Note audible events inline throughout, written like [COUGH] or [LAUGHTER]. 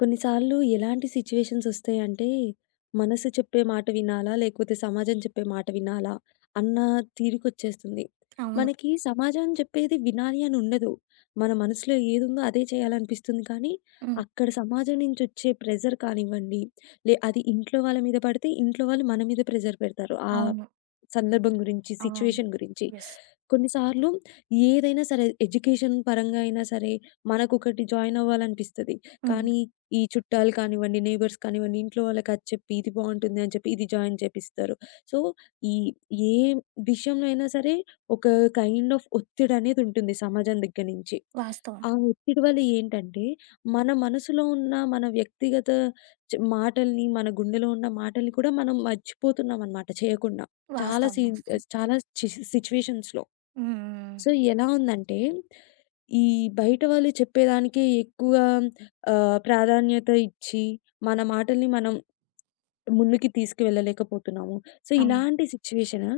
కొన్నిసార్లు ఎలాంటి సిట్యుయేషన్స్ వస్తాయింటే మనసు చెప్పే మాట‌ వినాలా? లేకపోతే సమాజం చెప్పే మాట‌ వినాలా? అన్న తీరుకొచ్చేస్తుంది. అవును. మనకి సమాజం చెప్పేది వినాలి అని ఉండదు. మన మనసులో ఏదుందో అదే చేయాలనిపిస్తుంది. కానీ హ్మ్. అక్కడ సమాజం నుంచి వచ్చే ప్రెషర్ కానివ్వండి. లే అది ఇంట్లో వాళ్ళ మీద పడితే ఇంట్లో వాళ్ళు మన మీద ప్రెషర్ పెడతారు. ఆహ్, అవును. సందర్భం గురించి, అవును. సిట్యుయేషన్ గురించి. యెస్. కొన్నిసార్లు ఏదైనా సరే ఎడ్యుకేషన్ పరంగైనా సరే మనకొకటి జాయినవ్వాలనిపిస్తది. హ్మ్. కానీ ఈ చుట్టాలు కానివ్వండి నైబర్స్ కానివ్వండి ఇంట్లో వాళ్ళకి అది చెప్పి ఇది బావుంటుంది అని చెప్పి ఇది జాయిన్ చేయిపిస్తారు. సో, ఈ ఏం విషయంలో అయినా సరే ఒక కైండ్ ఆఫ్ ఒత్తిడనేది ఉంటుంది సమాజం దగ్గర నుంచి. వాస్తవం. ఆ ఒత్తిడి వల్ల ఏంటంటే, మన మనసులో ఉన్న, మన వ్యక్తిగత చ్ మాటల్ని, మన గుండెలో ఉన్న మాటల్ని కూడా మనం మర్చిపోతున్నామనమాట చేయకుండా. చాలా వాస్తవం సీన్ వాస్తవం. చాలా చ్ సిట్యుయేషన్స్‌లో. హ్మ్. హ్మ్. సో, ఎలా‌ ఉందంటే, ఈ బయట వాళ్ళు చెప్పేదానికే ఎక్కువ ఆహ్, ప్రాధాన్యత ఇచ్చి, మన మాటల్ని మనం ముందుకి తీసుకువెళ్ళలేకపోతున్నాము. సో, అవును. ఇలాంటి సిట్యుయేషన్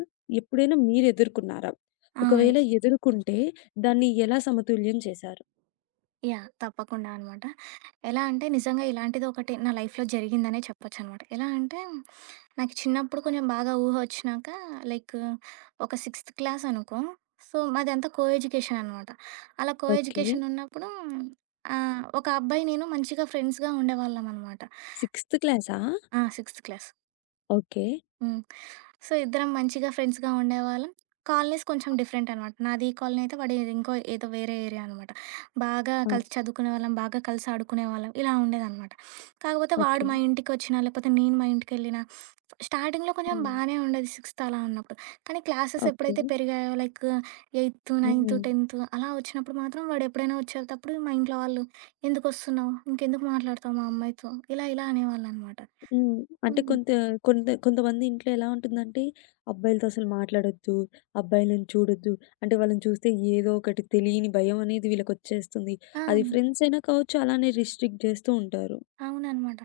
ఎప్పుడైనా మీరు ఎదుర్కొన్నారా? ఆ! య్ ఒకవేళ ఎదుర్కుంటే దాన్ని ఎలా సమతుల్యం చేశారు? యాహ్! తప్పకుండా అనమాట. ఎలా అంటే నిజంగా ఇలాంటిదొకటి నా లైఫ్‌లో జరిగిందనే చెప్పొచ్చనమాట. ఎలా అంటే నాకు చిన్నప్పుడు కొంచెం బాగా ఊహ ఒచ్చినాక, లైక్ ఒక సిక్స్త్ క్లాస్ అనుకో. సో మాదంతా కో ఎడ్యుకేషన్ అనమాట. అలా కో ఎడ్యు ఓకే. కేషన్ ఉన్నప్పుడు ఆహ్, ఒక అబ్బాయి నేను మంచిగా ఫ్రెండ్స్‌గా ఉండేవాళ్ళమనమాట. సిక్స్త్ క్లాసా? ఆ! Sixth class. ఓకే. హ్మ్. సో ఇద్దరం మంచిగా ఫ్రెండ్స్‌గా ఉండేవాళ్ళం. కాలనీస్ కొంచెం డిఫరెంట్ అనమాట. నాది ఈ కాలనీ అయితే వాడి ఇంకో ఏదో వేరే ఏరియా అనమాట. బాగా ఆ! కలిసి చదువుకునేవాళ్ళం. బాగా కలిసి ఆడుకునేవాళ్ళం ఇలా ఉండేదనమాట. కాకపోతే వాడు ఓకే. మా ఇంటికొచ్చినా లేపోతే నేను మా ఇంటికెళ్ళినా, స్టార్టింగ్‌లో కొంచెం హ్మ్. బానే ఉండేది సిక్స్త్ అలా ఉన్నప్పుడు. కానీ, క్లాసెస్ ఎప్పుడైతే ఓకే. పెరిగాయో, లైక్ ఎయితు, నైన్తు, హ్మ్. టెన్తు అలా ఒచ్చినప్పుడు మాత్రం వాడెప్పుడైనా ఒచ్చేటప్పుడు మా ఇంట్లో వాళ్ళు "ఎందుకొస్తున్నావు? ఇంకెందుకు మాట్లాడతావు మా అమ్మాయితో? ఇలా ఇలా అనేవాళ్ళు" అనమాట. హ్మ్. అంటే హ్మ్. కొంత కొంత కొంతమంది ఇంట్లో ఎలా ఉంటుందంటే, అబ్బాయిలతో అసలు మాట్లాడొద్దు. అబ్బాయిలను చూడొద్దు. అంటే వాళ్ళని చూస్తే ఏదో ఒకటి తెలియని భయమనేది వీళ్ళకొచ్చేస్తుంది. అది ఆ! ఫ్రెండ్స్ అయినా కావచ్చు, అలానే రిస్ట్రిక్ట్ చేస్తూ ఉంటారు. అవుననమాట.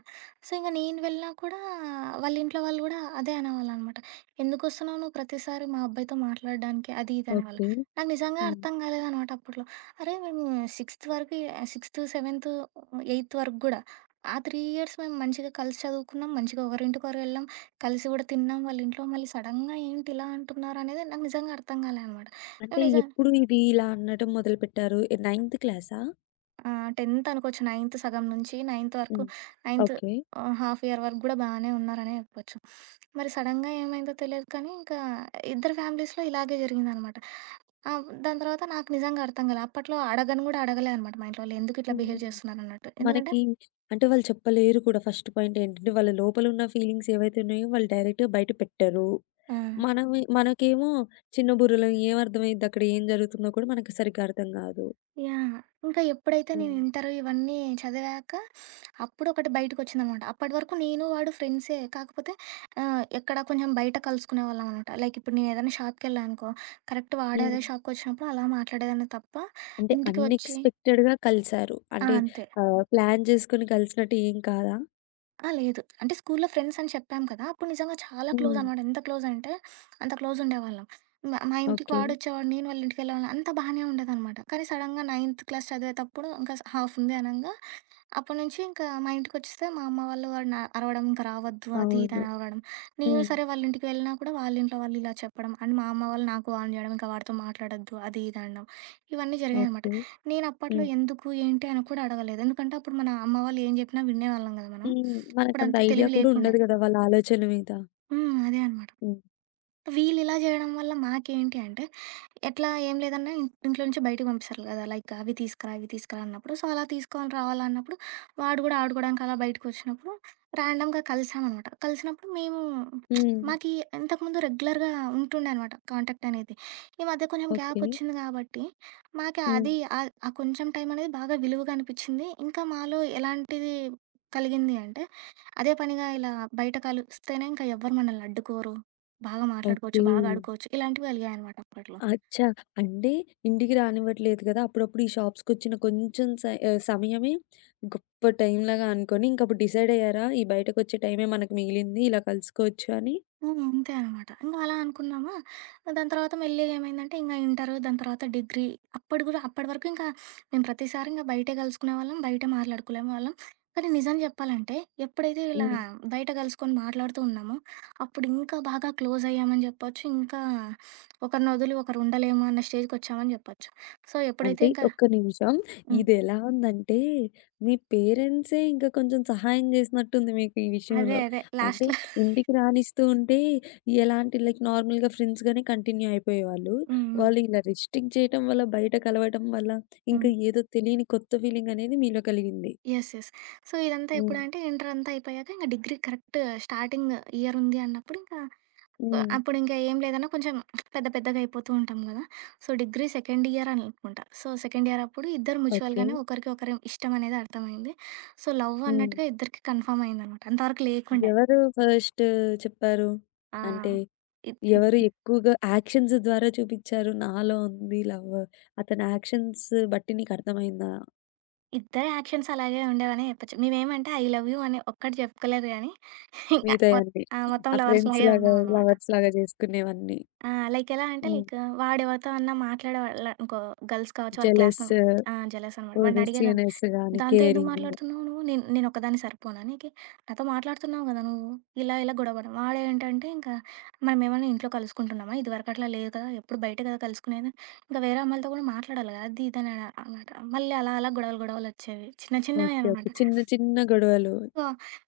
సో ఇంగా నేను వెళ్ళినా కూడా వాళ్ళ ఇంట్లో వాళ్ళు గూడా అదే అనేవాళ్ళనమాట. "ఎందుకొస్తున్నావు నువ్వు? ప్రతిసారి మా అబ్బాయితో మాట్లాడడానికి? అది ఇది అనేవాళ్ళు." ఓకే. నాకు నిజంగా హ్మ్. అర్థం కాలేదనమాట అప్పట్లో. అరే మేము సిక్స్త్ వరకి ఆహ్, సిక్స్త్, సెవెన్త్, ఏయిత్ వరకు గూడా ఆ 3 ఇయర్స్ మేము మంచిగా కలిసి చదువుకున్నాం. మంచిగా ఒకరింటికొకరం ఎళ్ళాం, కలిసి కూడా తిన్నాం. వాళ్ళ ఇంట్లో మళ్ళీ సడెన్‌గా ఏంటి ఇలా అంటున్నారనేది నాకు నిజంగా అర్థం కాలే అనమాట. అంటే నువ్వు నిజ ఎప్పుడు ఇది ఇలా అనడం మొదలుపెట్టారు? నైన్త్ క్లాసా? ఆ! 10థ్ అనుకోవచ్చు. నైన్త్ సగం నుంచి నైన్త్ వరకు హ్మ్. Ninth okay. ఆహ్, హాఫ్ ఇయర్ వరకు గూడా బానే ఉన్నారనే అనుకోవచ్చు. [SNIFFS] మరి సడెన్‌గా ఏమైందో తెలీదు కానీ ఇంకా ఇద్దరి ఫ్యామిలీస్‌లో ఇలాగే జరిగిందనమాట. ఆ! వ్ దాని తర్వాత నాకు నిజంగా అర్థం కాలేదు. అప్పట్లో అడగను గూడా అడగలే అనమాట. మా ఇంట్లో వాళ్లు ఎందుకు ఇట్లా బిహేవ్ హ్మ్. చేస్తున్నారన్నట్టు. ఎందుకంటే మనకి అంటే వాళ్ళు చెప్పలేరు కూడా ఫస్ట్ పాయింట్ ఏంటంటే, వాళ్ళ లోపల ఉన్న ఫీలింగ్స్ ఏవైతే ఉన్నాయో వాళ్ళు డైరెక్ట్‌గా బయట పెట్టరు. ఆ! మనము మనకేమో చిన్న బుర్రలం ఏం అర్థమైయిద్దక్కడ ఏం జరుగుతుందో కూడా మనకి సరిగ్గా అర్థం కాదు. యాహ్! ఇంక ఎప్పుడైతే నేను హ్మ్. ఇంటరు ఇవన్నీ చదివాక, [SNIFFS] అప్పుడొకటి బయటికొచ్చిందనమాట. అప్పటి వరకు నేను వాడు ఫ్రెండ్సే. కాకపోతే ఆహ్, ఎక్కడ కొంచెం బయట కలుసుకునేవాళ్ళం అనమాట. లైక్ ఇప్పుడు నేను ఏదైనా షాపుకెళ్ళా అనుకో కరెక్ట్ వాడు అదే హ్మ్. షాపుకొచ్చినప్పుడు అలా మాట్లాడేదాన్ని తప్ప అంటే ఇంటికి వచ్చి అన్‌ఎక్స్‌పెక్టెడ్‌గా కలిసారు. ఆ! అంటే అంతే. ఆహ్, ప్లాన్ చేసుకొని కలిసినట్టు ఏం కాదా? ఆ! లేదు. అంటే స్కూల్లో ఫ్రెండ్స్ అని చెప్పాం కదా! అప్పుడు నిజంగా చాలా హ్మ్. క్లోజనమాట. ఎంత క్లోజంటే, [SNIFFS] అంత క్లోజుండేవాళ్ళం. మా మా ఇంటికి ఓకే. వాడొచ్చేవాడు. నేను వాళ్ళింటికి వెళ్ళేవాళ్ళం అంతా బానే ఉండేదనమాట. కానీ సడెన్‌‌గా నైన్త్ క్లాస్ చదివేతప్పుడు, ఇంకా స్ హాఫ్ ఉంది అనంగా. అప్పటి నుంచి ఇంకా మా ఇంటికొచ్చేస్తే మా అమ్మ వాళ్ళు వాడిని అరవడం ఇంక రావద్దు. అది అవును. ఇదని అరవడం. నేను హ్మ్. సరే వాళ్ళింటికి వెళ్ళినా కూడా వాళ్ళింట్లో వాళ్ళు ఇలా చెప్పడం. అండ్ మా అమ్మ వాళ్ళు నాకు వార్న్ జేయడం ఇంక వాడితో మాట్లాడొద్దు. అది ఇదని అనడం. ఇవన్నీ జరిగాయనమాట. ఓకే. నేనప్పట్లో హ్మ్. ఎందుకు ఏంటి అని కూడా అడగలేదు. ఎందుకంటే, అప్పుడు మన అమ్మ వాళ్ళు ఏం చెప్పినా వినేవాళ్ళం కదా మనం. హ్మ్. [SNIFFS] మనకంత అప్పుడంత ఐడియా తెలివి కూడా లేకుండే. ఉండదు కదా! వాళ్ళా ఆలోచన మీద. హ్మ్. అదే అనమాట. హ్మ్. వీళ్ళిలా జేయడం వల్ల మాకేంటి అంటే, ఎట్లా ఏం లేదన్న ఇన్ ఇంట్లో నుంచి బయటకి పంపిస్తారు కదా! లైక్ అవి తీసుకురా ఇవి తీస్కరా అన్నప్పుడు. సో, అలా తీసుకోని రావాలి అన్నప్పుడు వాడు కూడా ఆడుకోవడానికి అలా బయటికొచ్చినప్పుడు ర్యాండమ్‌గా కలిసామనమాట. కలిసినప్పుడు మేము, [SMACKS LIPS] హ్మ్. మాకీ ఇంతకుముందు రెగ్యులర్‌గా ఉంటుండే అనమాట కాంటాక్ట్ అనేది. ఈ మధ్య కొంచెం ఓకే. గ్యాపొచ్చింది గాబట్టి, మాక అది హ్మ్. ఆద్ ఆ కొంచెం టైమనేది బాగా విలువగా అనిపిచ్చింది. ఇంకా మాలో ఎలాంటిది కలిగింది అంటే, అదే పనిగా ఇలా బయట కలిస్తేనే ఇంక ఎవ్వరు మమ్మల్ని అడ్డుకోరు. బాగా మాట్లాడుకోవచ్చు. ఓకే. బాగా ఆడుకోవచ్చు. ఇలాంటివి వెలిగాయనమాట అప్పట్లో. అచ్చా! అంటే ఇంటికి రానివ్వట్లేదు కదా! అప్పుడప్పుడు ఈ షాప్సుకొచ్చిన కొంచెం స ఆ సమయమే, గొప్ప టైంలాగా అనుకొని ఇంకప్పుడు డిసైడ్ అయ్యారా? ఈ బయటకొచ్చే టైమే మనకు మిగిలింది. ఇలా కలుసుకోవచ్చు అని. హ్మ్. అంతే అనమాట. ఇంక అలా అనుకున్నామా. దాని తర్వాత మెళ్ళిగ ఏమైందంటే, ఇంగ ఇంటరు దాని తర్వాత డిగ్రీ అప్పడు కూడా అప్పటి వరకు ఇంకా [SNIFFS] మేము ప్రతిసారి ఇంక బయటే గలుసుకునేవాళ్ళం. బయటే మాట్లాడుకులేమ వాళ్ళం. కానీ నిజం చెప్పాలంటే, ఎప్పుడైతే ఇలా హ్మ్. బయట కలుసుకొని మాట్లాడుతూ ఉన్నామో, అప్పుడు ఇంకా బాగా క్లోజ్ అయ్యామని చెప్పొచ్చు, [SNIFFS] ఇంకా ఒకరిని ఒదులి ఒకరు ఉండలేము అన్న స్టేజ్‌కొచ్చామని చెప్పొచ్చు. సో, ఎప్పుడైతే అంటే ఇంకా ఒక్క నిమిషం, హ్మ్. ఇదెలా ఉందంటే మీ పేరెంట్సే ఇంకా కొంచెం సహాయం చేసినట్టుంది మీకు ఈ అదే. విషయంలో. అదే. అంటే లాస్ట్‌లో [CHUCKLES] ఇంటికి రానిస్తుంటే ఎలాంటి లైక్ నార్మల్‌గా ఫ్రెండ్స్‌గానే కంటిన్యూ అయిపోయేవాళ్ళు. హ్మ్. వాళ్ళు హ్మ్. ఇలా రిస్ట్రిక్ చేయటం వల్ల బయట కలవటం వల్ల హ్మ్. ఇంకా ఏదో తెలియని కొత్త ఫీలింగనేది మీలో కలిగింది. యెస్. యెస్. సో, ఇదంతా హ్మ్. ఎప్పుడంటే, ఇంటరంతా అయిపోయాక ఇంక డిగ్రీ కరెక్ట్ స్టార్టింగ్ ఇయరుంది అన్నప్పుడు ఇంకా ఆహ్, హ్మ్. అప్పుడు ఇంకా ఏం లేదన్నా కొంచెం [SMACKS LIPS] పెద్ద పెద్దగాయిపోతుంటాం కదా! సో, డిగ్రీ సెకండ్ ఇయర్ అని అనుకుంట. సో, సెకండ్ ఇయర్ అప్పుడు ఇద్దరు ఓకే. మ్యూచువల్‌గానే ఒకరికి ఒకరి ఇష్టం అనేది అర్థమైంది. సో, లవ్ హ్మ్. అన్నట్టుగా ఇద్దరికి కన్‌ఫర్మ్ అయిందనమాట. అంతవరకు లేకుండే. ఎవరు ఫస్ట్ చెప్పారు? ఆ! అంటే, ఇద్ ఎవరు ఎక్కువగా యాక్షన్స్ ద్వారా చూపిచ్చారు? నాలో ఉంది లవ్ అతని యాక్షన్స్ బట్టి నీకర్థమైందా? ఇద్ద యాక్షన్స్ అలాగే ఉండేవనే చెప్పొచ్చు. మేమేమంటే ఐ లవ్ యు అని ఒక్కటి జెప్పుకోలేదు గానీ, [CHUCKLES] ఇంకా మీదే మొత్ అండి. ఆ! మొత్తం ఆ లవర్స్‌లాగే ఫ్రెండ్స్‌లాగా, ఉన్నామనమాట. లవర్స్‌లాగో జేసుకునేవన్నీ. ఆ! లైక్ ఎలా అంటే హ్మ్. లైక్ వాాడెవరితో అన్నా మాట్లాడేవాళ్ళంకో గర్ల్స్ కావచ్చు వాళ్ళ క్లాస్‌లో జలసు. ఆ! జలస్ అనమాట. వాడిని పోదు అడిగేదాన్ని. సీనర్స్ గాని దాంతో ఎందుకు కేరింగూ. మాట్లాడుతున్నావు నువ్వు? నిన్ నేనోక్కదాన్ని సరిపోనా నీకీ? నాతో మాట్లాడుతున్నావు గదా! నువ్వు ఇలా ఇలా గొడవపడం వాడేంటంటే ఇంకా మనమేమన్నా ఇంట్లో కలుసుకుంటున్నామా? ఇదివరకట్లా లేదు కదా! ఎప్పుడు బయటే కదా! కలుసుకునేది. ఇంక వేరే అమ్మయిలతో కూడా మాట్లాడాలి గదా! అదిద అన అనమాట. మళ్ళీ అలా అలా గొడవలు, గొడవలు ఒచ్చేవి. చిన్న ఓకే. ఓకే. చిన్నవేనమాట. చిన్న చిన్న గొడవలు. సో,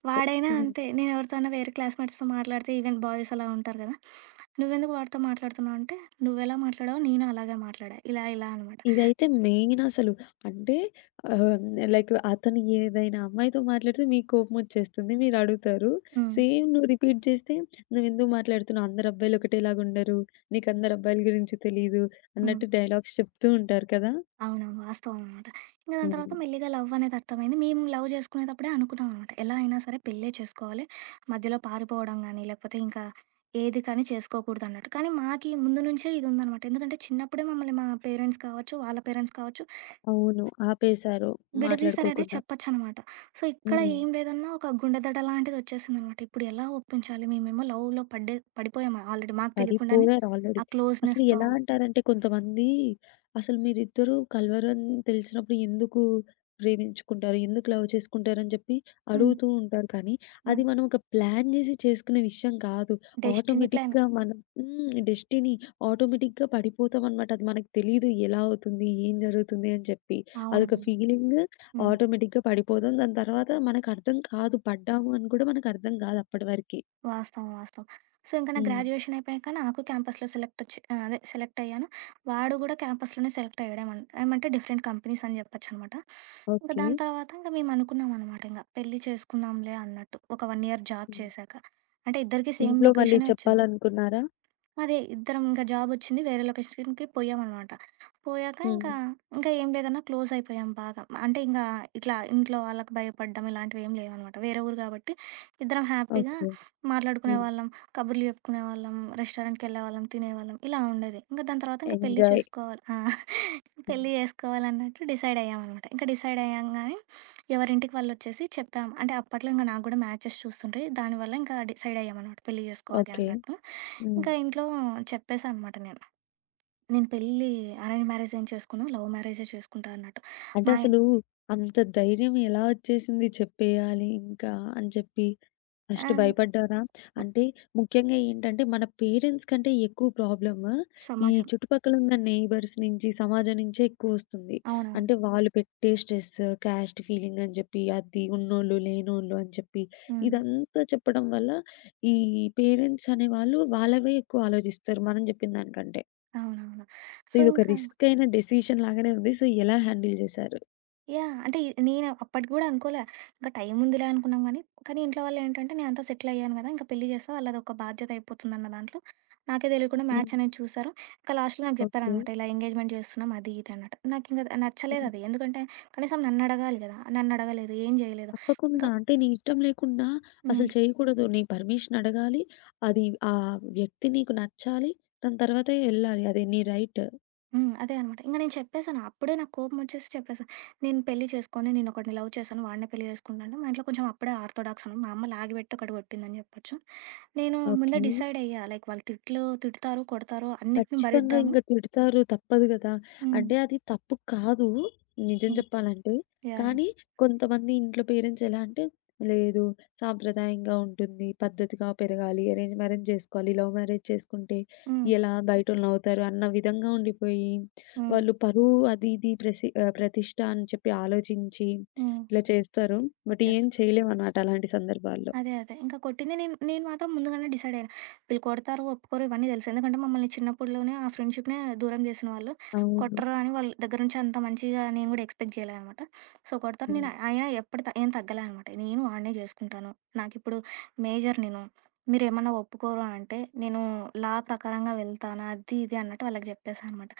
వాడైనా హ్మ్. అంతే నేను ఎవరితో అన్న వేరే క్లాస్‌మేట్స్‌తో మాట్లాడితే, ఈవెన్ బాయ్స్ అలా ఉంటారు గదా! నువ్వెందుకు వాడితో మాట్లాడుతున్నావు అంటే. నువ్వెలా మాట్లాడావో నేను అలాగే మాట్లాడా. ఇలా ఇలా అనమాట. ఇదయితే మెయిన్ అసలు. అంటే ఆహ్, నే లైక్ అతను ఏదైనా అమ్మాయితో మాట్లాడితే మీకు కోపమోచ్చేస్తుంది. మీరు అడుగుతరు. హ్మ్. సేమ్ నువ్వు రిపీట్ చేస్తే నువ్వేందుకు మాట్లాడుతున్నావు? అందరబ్బాయిలు ఒకటేలాగా ఉండరు. నీకందరబ్బాయిల గురించి తెలీదు హ్మ్. అన్నట్టు డైలాగ్స్ చెప్తూ ఉంటారు కదా! అవునవును. వాస్తవం అనమాట. ఇంగ దాని తర్వాత హ్మ్. మెళ్లిగా లవ్ అనేది అర్థమైంది. మేము లవ్ చజేసుకునేటప్పుడే అనుకున్నామనమాట. ఎలా అయినా సరే పెళ్ళే చేసుకోవాలి మధ్యలో పారిపోవడం గాని లేకపోతే ఇంకా, ఏది కానీ చేసుకోకూడదన్నట్టు. కానీ మాకి ముందు నుంచే ఇది ఉందనమాట. ఎందుకంటే చిన్నప్పుడే మమ్మల్ని మా పేరెంట్స్ కావచ్చు, వాళ్ళ పేరెంట్స్ కావచ్చు అవును. ఆపేశారు. బిడదీసరనే మాట్లాడుకోకుండా. చెప్పొచ్చనమాట. సో, ఇక్కడ హ్మ్. ఏం లేదన్నా ఒక గుండెదడ‌లాంటిది ఒచ్చేసిందనమాట. ఇప్పుడేలా ఒప్పించాలి? మేమేమో లవ్‌లో పడ్డే పడిపోయామ ఆల్రెడీ. మాకు తెలియకుండానే. పడిపోయారు ఆల్రెడీ. ఆ అసలు క్లోజ్‌నెస్‌తో ఎలా అలా. అంటారంటే కొంతమంది అసలు మీరుద్దరూ కల్వరని తెలిసినప్పుడు. ఎందుకు ప్రేమించుకుంటారు? ఎందుకు లవ్ చేసుకుంటారు? అని జెప్పి హ్మ్. అడుగుతూ ఉంటారు. కానీ హ్మ్. అది మనం ఒక ప్లాన్ జేసి చేసుకునే విషయం కాదు. Destiny plan. ఆటోమేటిక్‌గా మనం హ్మ్. డెస్టిని ఆటోమేటిక్‌గా పడిపోతాం అనమాట. అది మనకు తెలీదు. ఎలా అవుతుంది? ఏం జరుగుతుంది? అని చెప్పి. అవునా? అదొక ఫీలింగ్ హ్మ్. ఆటోమేటిక్‌గా పడిపోతాం. దాని తర్వాత మనకు అర్థం కాదు పడ్డాము అని గూడా మనకు అర్థం గాదు అప్పటి వరకి. వాస్తవం. వాస్తవం. సో, ఇంక నా హ్మ్. గ్రాడ్యుయేషన్ అయిపోయాక నాకు క్యాంపస్‌లో సెలెక్ట్ వచ్చి ఆహ్, అదే సెలెక్ట్ అయ్యాను. వాడు గుడా క్యాంపస్‌లోనే సెలెక్ట్ అయ్యాడమన్ ఏమంటే డిఫరెంట్ కంపెనీస్ అని చెప్పొచ్చనమాట. ఇంక దాని ఓకే. తర్వాత ఇంక మేము అనుకున్నాంనమాట ఇంగా పెళ్లి చేసుకుందాంలే అన్నట్టు ఒక 1 ఇయర్ జాబ్ హ్మ్. చేశాక. అంటే ఇద్దరికి సేమ్ ఇంట్లో మళ్ళీ లొకేషనే ఒచ్చింది. చెప్పాలనుకున్నారా? అదే ఇద్దరం ఇంక జాబ్ ఒచ్చింది వేరే లొకేషన్‌కి పోయ్యామనమాట. పోయాక హ్మ్. ఇంకా, ఇంకా ఏం లేదన్నా క్లోజ్ అయిపోయాం బాగా. అంటే ఇంగా ఇట్లా ఇంట్లో వాళ్ళకి భయపడ్డం ఇలాంటివేం లేవనమాట. వేరే ఊరు గాబట్టి ఇద్దరం హ్యాపీగా ఓకే. హ్మ్. మాట్లాడుకునేవాళ్ళం, కబుర్లు చెప్పుకునేవాళ్ళం. రెస్టారెంట్‌కి ఎళ్ళేవాళ్ళం, తినేవాళ్ళం ఇలా ఉండేది. ఇంగ దాని తర్వాత ఇంక పెళ్లి ఎంజాయ్. చేసుకోవాలి. [CHUCKLES] ఆ! హ్మ్. పెళ్లి చేసుకోవాలన్నట్లు డిసైడ్ అయ్యామనమాట. ఇంక డిసైడ్ అయ్యాంగాని ఎవరి ఇంటికి వాళ్ళొచ్చేసి చెప్తాం. అంటే అప్పట్లో ఇంగ నాకు గూడ మ్యాచెస్ చూస్తుంటే. దానివల్ల ఇంక డిసైడ్ అయ్యామనమాట. పెళ్లి చేసుకోవాలి ఓకే. అన్నట్టు. ఇంక హ్మ్. ఇంట్లో చెప్పేసా అనమాట నేను. నేను పెళ్ళి అరేంజ్ మ్యారేజ్ ఏం చేసుకొను. లవ్ మ్యారేజే చేసుకుంటా అన్నట్టు. అంటే మాయి అసలూ, అంత ధైర్యం ఎలా ఒచ్చేసింది చెప్పేయాలి ఇంకా అని చెప్పి. ఆ! ఫస్ట్ భయపడ్డారా? అంటే ముఖ్యంగా ఏంటంటే మన పేరెంట్స్ కంటే ఎక్కువ ప్రాబ్లము ఈ సమాజం. చుట్టుపక్కల ఉన్న నెయిబర్స్ నుంచి, సమాజం నించే ఎక్కువ ఒస్తుంది. అవునవును. అంటే వాళ్ళు పెట్టే స్ట్రెస్, కాస్ట్ ఫీలింగ్ అని జెప్పి అది ఉన్నోళ్ళు, లేనోళ్ళు అని చెప్పి. హ్మ్. ఇదంతా చెప్పడం వల్ల ఈ పేరెంట్స్ అనే వాళ్ళు వాళ్ళవే ఎక్కువ ఆలోచిస్తారు. మనం చెప్పిన దానికంటే. అవునవును. సో ఇంకా ఇదొకరిస్కయిన డెసిషన్ లాగానే ఉంది. సో, ఎలా హ్యాండిల్ జేశారు? యాహ్! అంటే, ఇ నేన అప్పటికి గూడా అనుకోలా. ఇంక టైం ఉందిలే అనుకున్నాం గానీ, కానీ ఇంట్లో వాళ్ళేంటంటే నేనంతా సెటిలయ్యాను కదా! ఇంక పెళ్లి చేస్తా వాళ్ళధొక బాధ్యత అయిపోతుందన్న దాంట్లో. నాకే తెలియకుండా మ్యాచ్ హ్మ్. అనేది చూసారు. ఇంక లాస్ట్‌లో నాకు ఓకే. చెప్పారనమాట. ఇలా ఎంగేజ్‌మెంట్ చేస్తున్నాం అది ఇది అన్నటు. నాకింక హ్మ్. నచ్చలేదది. ఎందుకంటే, కనీసం నన్నడగాలి కదా! నన్నడగలేదు. ఏం జేయలేదు. ఇంకా తప్పకుండా. అంటే నీ ఇష్టం లేకుండా అసలు హ్మ్. చేయకూడదు. నీ పర్మిషన్ అడగాలి. అది ఆహ్, వ్యక్తి నీకు నచ్చాలి. దాని తర్వాతే ఎళ్ళాలి. అది నీ రైట్. హ్మ్. అదే అనమాట. ఇంగ నేను చెప్పేసాను. అప్పుడే నాకు కోపం ఒచ్చేసి చెప్పేసా. నేను పెళ్లి చేస్కోను. నేనొకడిని లవ్ చేశాను. వాడినే పెళ్లి చేసుకుంటా అంటే మా ఇంట్లో కొంచెం అప్పుడే ఆర్తోడాక్స్‌ను. మా అమ్మ లాగి పెట్టి ఒకటి కొట్టిందని జెప్పొచ్చు. నేను ముందే ఓకే. డిసైడ్ అయ్యా లైక్ వాళ్ళు తిట్లు తిటుతారు, కొడతారు, అన్నిటిని ఖచ్చితంగా భరిద్దాము ఇంగ తిడతారు తప్పదు గదా! హ్మ్. అంటే, అది తప్పు కాదు నిజం హ్మ్. జెప్పాలంటే. యాహ్! కానీ కొంతమంది ఇంట్లో పేరెంట్స్ ఎలా అంటే లేదు సాంప్రదాయంగా ఉంటుంది, పద్ధతిగా పెరగాలి, అరేంజ్ మ్యారేజ్ చేస్కోవాలి. లవ్ మ్యారేజ్ చేస్కుంటే హ్మ్. ఎలా? బయటోళ్ళునవ్వుతారు. అన్న విధంగా ఉండిపోయి, [SMACKS LIPS] హ్మ్. వాళ్ళు పరువు అది ఇది ప్రసి ఆహ్, ప్రతిష్ట అని చెప్పి ఆలోచించి హ్మ్. ఇలా చేస్తారు. But yes. ఏం చేయలేమనమాట అలాంటి సందర్భాల్లో. అదే అదే. ఇంక కొట్టింది. నేను నేను మాత్రం ముందుగానే డిసైడయ్యా. వీళ్ళు కొడతారు, ఒప్పుకోరు ఇవన్నీ తెలుసు. ఎందుకంటే మమ్మల్ని చిన్నప్పడులోనే ఆ ఫ్రెండ్షిప్‌నే దూరం జేసిన వాళ్ళు. అవును. కొట్టరు అని వాళ్ళ దగ్గర నుంచి అంత మంచిగా నేను గూడా ఎక్స్‌పెక్ట్ జేయలే అనమాట. సో కొడతారు, హ్మ్. నేను ఆయిన ఎప్పటి త ఏం తగ్గలే అనమాట. నేను వాడ్నే చేస్కుంటాను. నాకిప్పుడు మేజర్ నేను. మీరేమన్నా ఒప్పుకోరు అంటే నేను లా ప్రకారంగా వెళ్తాను అది ఇది అన్నట్టు వాళ్ళకి జెప్పేసానమాట.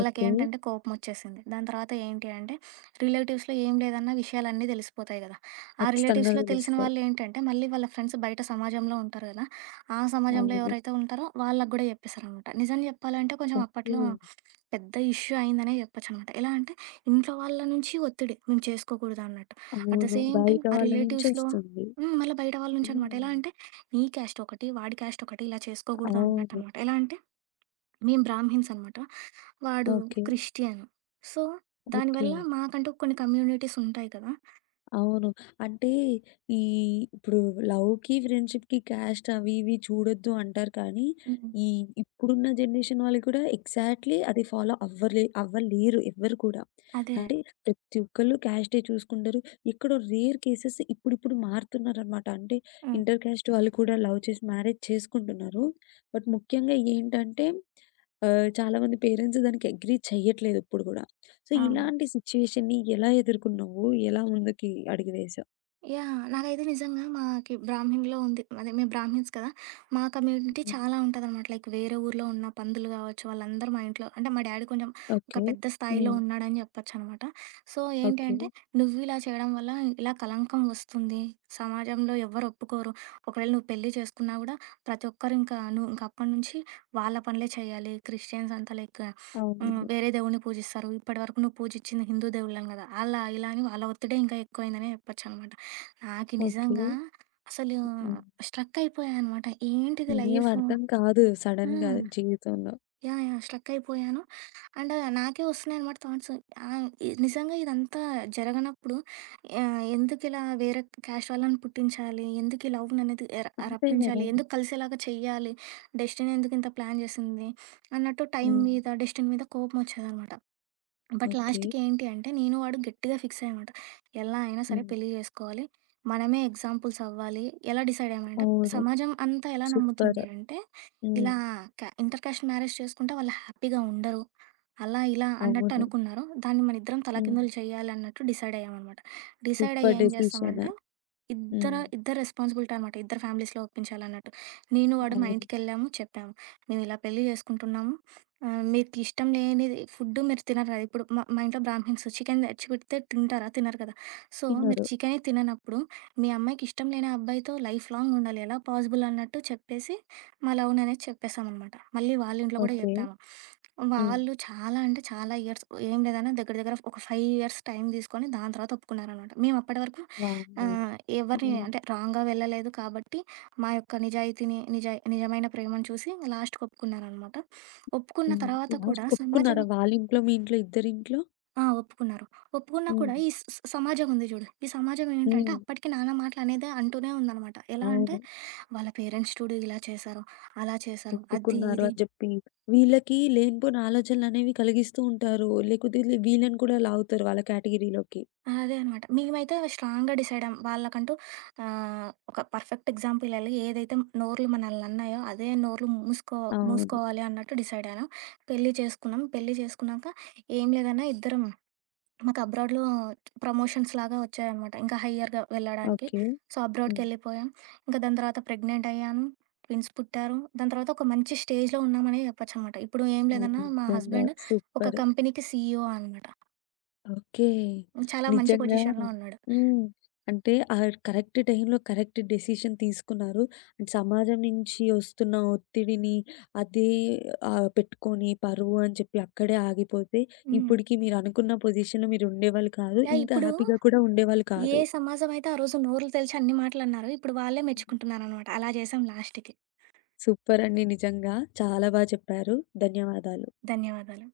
ఓకే. కోపమొచ్చేసింది. దాని తర్వాత ఏంటి అంటే రిలేటివ్స్‌లో ఏం లేదన్న విషయాలన్నీ ధెలిసిపోతాయి కదా! ఆ ఖచ్చితంగా రిలేటివ్స్‌లో తెలిసిన దెలుస్తాయి. వాళ్ళు ఏంటంటే మళ్ళీ వాళ్ళ ఫ్రెండ్స్ బయట సమాజంలో ఉంటారు గదా! ఆ సమాజంలో అవును. ఎవరైతే ఉంటారో వాళ్ళగూడా జెప్పేసారనమాట. నిజం చెప్పాలంటే కొంచెం ఓకే. అప్పట్లో పెద్ద ఇష్యూ అయిందనే జెప్పొచ్చనమాట. ఎలా అంటే ఇంట్లో వాళ్ళ నుంచి ఒత్తిడి మేము చేసుకోకూడదన్నట్టు. అట్ ద అవును. సేమ్ టైం బయట ఆ రిలేటివ్స్‌లో వాళ్ళ‌నుంచొస్తుంది. హ్మ్. మళ్ళా బయట వాళ్ళ నుంచి అనమాట. ఎలా హ్మ్. అంటే "నీ క్యాస్ట్ ఒకటి, వాడి క్యాస్ట్ ఒకటి ఇలా చేసుకోకూడదు." అవును. అన్నట్టనమాట. ఎలా అంటే? మేమ బ్రాహ్మిణ్స్ అనమాట. వాడు ఓకే. క్రిస్టియన్. సో, దానివల్ల ఓకే. మాకంటూ కొన్ని కమ్యూనిటీస్ ఉంటాయి కదా! అవును. అంటే ఈ ఇప్పుడు లవ్‌కి ఫ్రెండ్‌షిప్‌‌కి క్యాస్ట్ అవి ఇవి చూడొద్దు అంటారు కానీ, హ్మ్. ఈ ఇప్పుడున్న జనరేషన్ వాళ్ళు కూడా ఎక్జాక్ట్‌లీ అది ఫాలో అవ్వరే అవ్వలేరు ఎవ్వరు కూడా. అదే. అంటే ప్రతి ఒక్కళ్ళు, క్యాస్డే చూసుకుంటరు, ఎక్కడో రేర్ కేసెస్ ఇప్పుడిప్పుడు మారుతున్నారనమాట. అంటే హ్మ్. ఇంటర్‌‌క్యాస్ట్ వాళ్ళు కూడా లవ్ చేసి మ్యారేజ్ చేసుకుంటున్నారు. బట్ ముఖ్యంగా ఏంటంటే, ఆహ్, చాలామంది పేరెంట్స్ దానికి అగ్రీ చెయ్యట్లేదు ఇప్పుడు గూడా. సో, అవును. ఇలాంటి సిట్యుయేషన్‌ని ఎలా ఎదుర్కొన్నావు? ఎలా ముందుకి అడుగువేసావు? యాహ్! నాకైతే నిజంగా మాకి బ్రాహ్మిణ్లో ఉంది. అదే మేం బ్రాహ్మిణ్స్ కదా! మా కమ్యూనిటీ హ్మ్. చాలా ఉంటాదనమాట. లైక్ వేరే ఊర్లో ఉన్న పంతులు గావచ్చు, వాళ్ళందరూ మా ఇంట్లో అంటే మా డ్యాడీ కొంచెం ఒక ఓకె. పెద్ద స్థాయిలో హ్మ్. ఉన్నాడని జెప్పొచ్చనమాట. So, okay. ఏంటంటే "నువ్విలా చేయడం వల్ల ఇలా కలంకం వస్తుంది. సమాజంలో ఎవ్వరు ఒప్పుకోరు. ఒకవేళ నువ్వు పెళ్లి చేసుకున్నా గూడా, ప్రతి ఒక్కరు ఇంక నువ్వు ఇంకప్పటి నుంచి వాళ్ళ పనులే చేయాలి. క్రిస్టియన్స్ అంతా లైక్ హ్మ్. అవునండి. వేరే దేవుడిని పూజిస్తారు. ఇప్పటి వరకు నువ్వు పూజిచ్చింది హిందూ దేవుళ్ళని గదా!" అలా ఇలా అని వాళ్ళ ఒత్తిడే ఇంకా ఎక్కువైందనే చెప్పొచ్చనమాట. నాకి ఓకె. నిజంగా అసలు హ్మ్. స్ట్రక్ అయిపోయానమాట. ఏంటిది లైఫు? ఏమర్థం కాదు. సడెన్‌గా హ్మ్. జీవితంలో. యాహ్! యాహ్! స్ట్రక్ అయిపోయాను. అండ్ నాకే వస్తున్నాయనమాట థాట్స్. ఆహ్, ఇ నిజంగా ఇదంతా జరగనప్పుడు యాహ్! ఎందుకిలా, వేరే క్యాస్ట్ వాళ్ళని పుట్టించాలి? ఎందుకు ఈ లవ్‌ని అనేది ఎర అంతే గదా! రప్పించాలి. ఎందుకు కలిసేలాగా చెయ్యాలి, డెస్టిని ఎందుకింత ప్లాన్ జేసింది? అన్నట్టు టైం హ్మ్. మీద, డెస్టిని మీద కోపమోచ్చేదనమాట. But okay. లాస్ట్‌కి ఏంటి అంటే, నేను, వాడు గట్టిగా ఫిక్సయ్యామట. ఎలా అయినా సరే, హ్మ్. పెళ్లి జేసుకోవాలి. మనమే ఎగ్జాంపుల్స్ అవ్వాలి. ఎలా డిసైడయ్యామంటే అవును. సమాజం అంతా ఎలా నమ్ముతుంది సూపరు. అనంటే హ్మ్. ఇలా క ఇంటర్‌క్యాస్ట్ మ్యారేజ్ చేసుకుంటే, వాళ్ళు హ్యాపీగా ఉండరు. అలా ఇలా అన్నట్టు అవును. అనుకున్నారు. దాన్ని మనిద్దరం హ్మ్. తలకిందులు చేయాలన్నట్టు డిసైడయ్యామనమాట. డిసైడయ్యి సూపర్ ఏం డెసిషన్. జేస్తామంటే హ్మ్. ఇద్దరు, ఇద్దరు రెస్పాన్సిబిలిటీ అనమాట. ఇద్దరు ఫ్యామిలీస్‌లో ఒప్పించాలన్నట్టు. నేను వాడు మా అవును. ఇంటికెళ్ళాము చెప్పాము. "మేమిలా పెళ్లి జేసుకుంటున్నాము. ఆహ్, మీకిష్టం లేనిది ఫుడ్డు మీరు తినరు కదా!" ఇప్పుడు మా మా ఇంట్లో బ్రాహ్మిణ్స్ చికెను తెచ్చిపెడితే తింటారా? తినరు కదా! "సో మీరు తినరు. చికెనే తిననప్పుడు, మీ అమ్మాయికి ఇష్టం లేని అబ్బాయితో లైఫ్ లాంగుండాలి. ఎలా పాజిబుల్" అన్నట్టు చెప్పేసి, మా లవ్‌ని అనేది చెప్పేసామనమాట. మళ్ళీ వాళ్ళ ఇంట్లో గూడా ఓకె. చెప్పాము. హ్మ్. వాళ్ళు చాలా అంటే చాలా ఇయర్స్ ఓ ఏం లేదన్నా దగ్గర దగ్గర ఒక 5 ఇయర్స్ టైం దీసుకొని దాని తర్వాత ఒప్పుకున్నారనమాట. మేమప్పటి వరకు వామ్మో! ఆహ్, ఎవరిని హ్మ్. అంటే రాంగ్‌గా వెళ్ళలేదు కాబట్టి, మా యొక్క నిజాయితీని నిజాయ నిజమైన ప్రేమను చూసి, ఇంగ లాస్ట్‌కి ఒప్పుకున్నారనమాట. ఒప్పుకున్న హ్మ్. తర్వాత కూడా సమాజం లాస్ట్‌కొ‌ప్పుకున్నారా? వాళ్ళింట్లో, మీ‌ఇంట్లో, ఇద్దరింట్లో? ఆ! ఒప్పుకున్నారు. ఒప్పుకున్నా హ్మ్. కూడా ఈ స్ స్ సమాజం ఉంది జూడు. ఈ సమాజం ఏంటంటే హ్మ్. అప్పటికి నానా మాటలు అనేదే అంటూనే ఉందనమాట. ఎలా అంటే అవును. వాళ్ళ పేరెంట్స్ చూడు ఇలా చేసారు, అలా చేసారు. అద్దీ, ఒప్పుకున్నారు ఇది. అని జెప్పి, వీళ్ళకి లేనిపోని ఆలోచనలనేవి కలిగిస్తూ ఉంటారు. లేకోతే వీళ్ళని కూడా లాగుతారు వాళ్ళ కేటగిరీలోకి. ఆ! అదే అనమాట. మేమైతే స్ట్రాంగ్‌గా డిసైడయ్యాం. వాళ్ళకంటూ ఆహ్, ఒక పర్‌ఫెక్ట్ ఎగ్జాంపుల్ ఇయ్యాలి. ఏదైతే నోర్లు మనలిని అన్నాయో అదే నోర్లు మూసుకో అవును. మూసుకోవాలి అన్నట్టు డిసైడయ్యాను. పెళ్లి చేసుకున్నాం. పెళ్లి జేసుకున్నాక, ఏం లేదన్నా ఇద్దరం మాకబ్రాడ్‌లో ప్రమోషన్స్‌లాగా ఒచ్చాయనమాట. ఇంకా హయ్యర్‌గా వెళ్ళడానికి. ఓకే. సో, హ్మ్. అబ్రాడ్‌కెళ్లిపోయాం. ఇంక దాని తర్వాత ప్రెగ్నెంటయ్యాను. ట్విన్స్ పుట్టారు. దాని తర్వాత ఒక మంచి స్టేజ్‌లో ఉన్నామనే జెప్పొచ్చనమాట. ఇప్పుడు ఏం అవును. లేదన్నా మా నిజంగా! హస్బెండ్ ఒక సూపర్. కంపెనీకి సీఈఓ అనమాట. ఓకే. చాలా మంచి నిజంగా. పొజిషన్‌లో ఉన్నాడు. హ్మ్. అంటే ఆ కరెక్ట్ టైమ్‌లో కరెక్ట్ డెసిషన్ తీసుకున్నారు. అండ్ సమాజం నుంచి ఒస్తున్న ఒత్తిడిని అదే ఆహ్, పెట్టుకొని పరువు అని చెప్పి అక్కడే ఆగిపోతే హ్మ్. ఇప్పుడికి మీరు అనుకున్న పొజిషన్‌లో మీరుండేవాళ్ళు కాదు. యాహ్! ఇంత ఇప్పుడు హ్యాపీగా కూడా ఉండేవాళ్ళు ఏ కాదు. సమాజమైతే ఆ రోజు నోరులు తెలిచి అన్ని మాటలన్నారో ఇప్పుడు వాళ్ళే మెచ్చుకుంటున్నారనమాట. అలా చేశాం లాస్ట్‌కి. సూపరండి నిజంగా. చాలా బా చెప్పారు. ధన్యవాదాలు. ధన్యవాదాలు.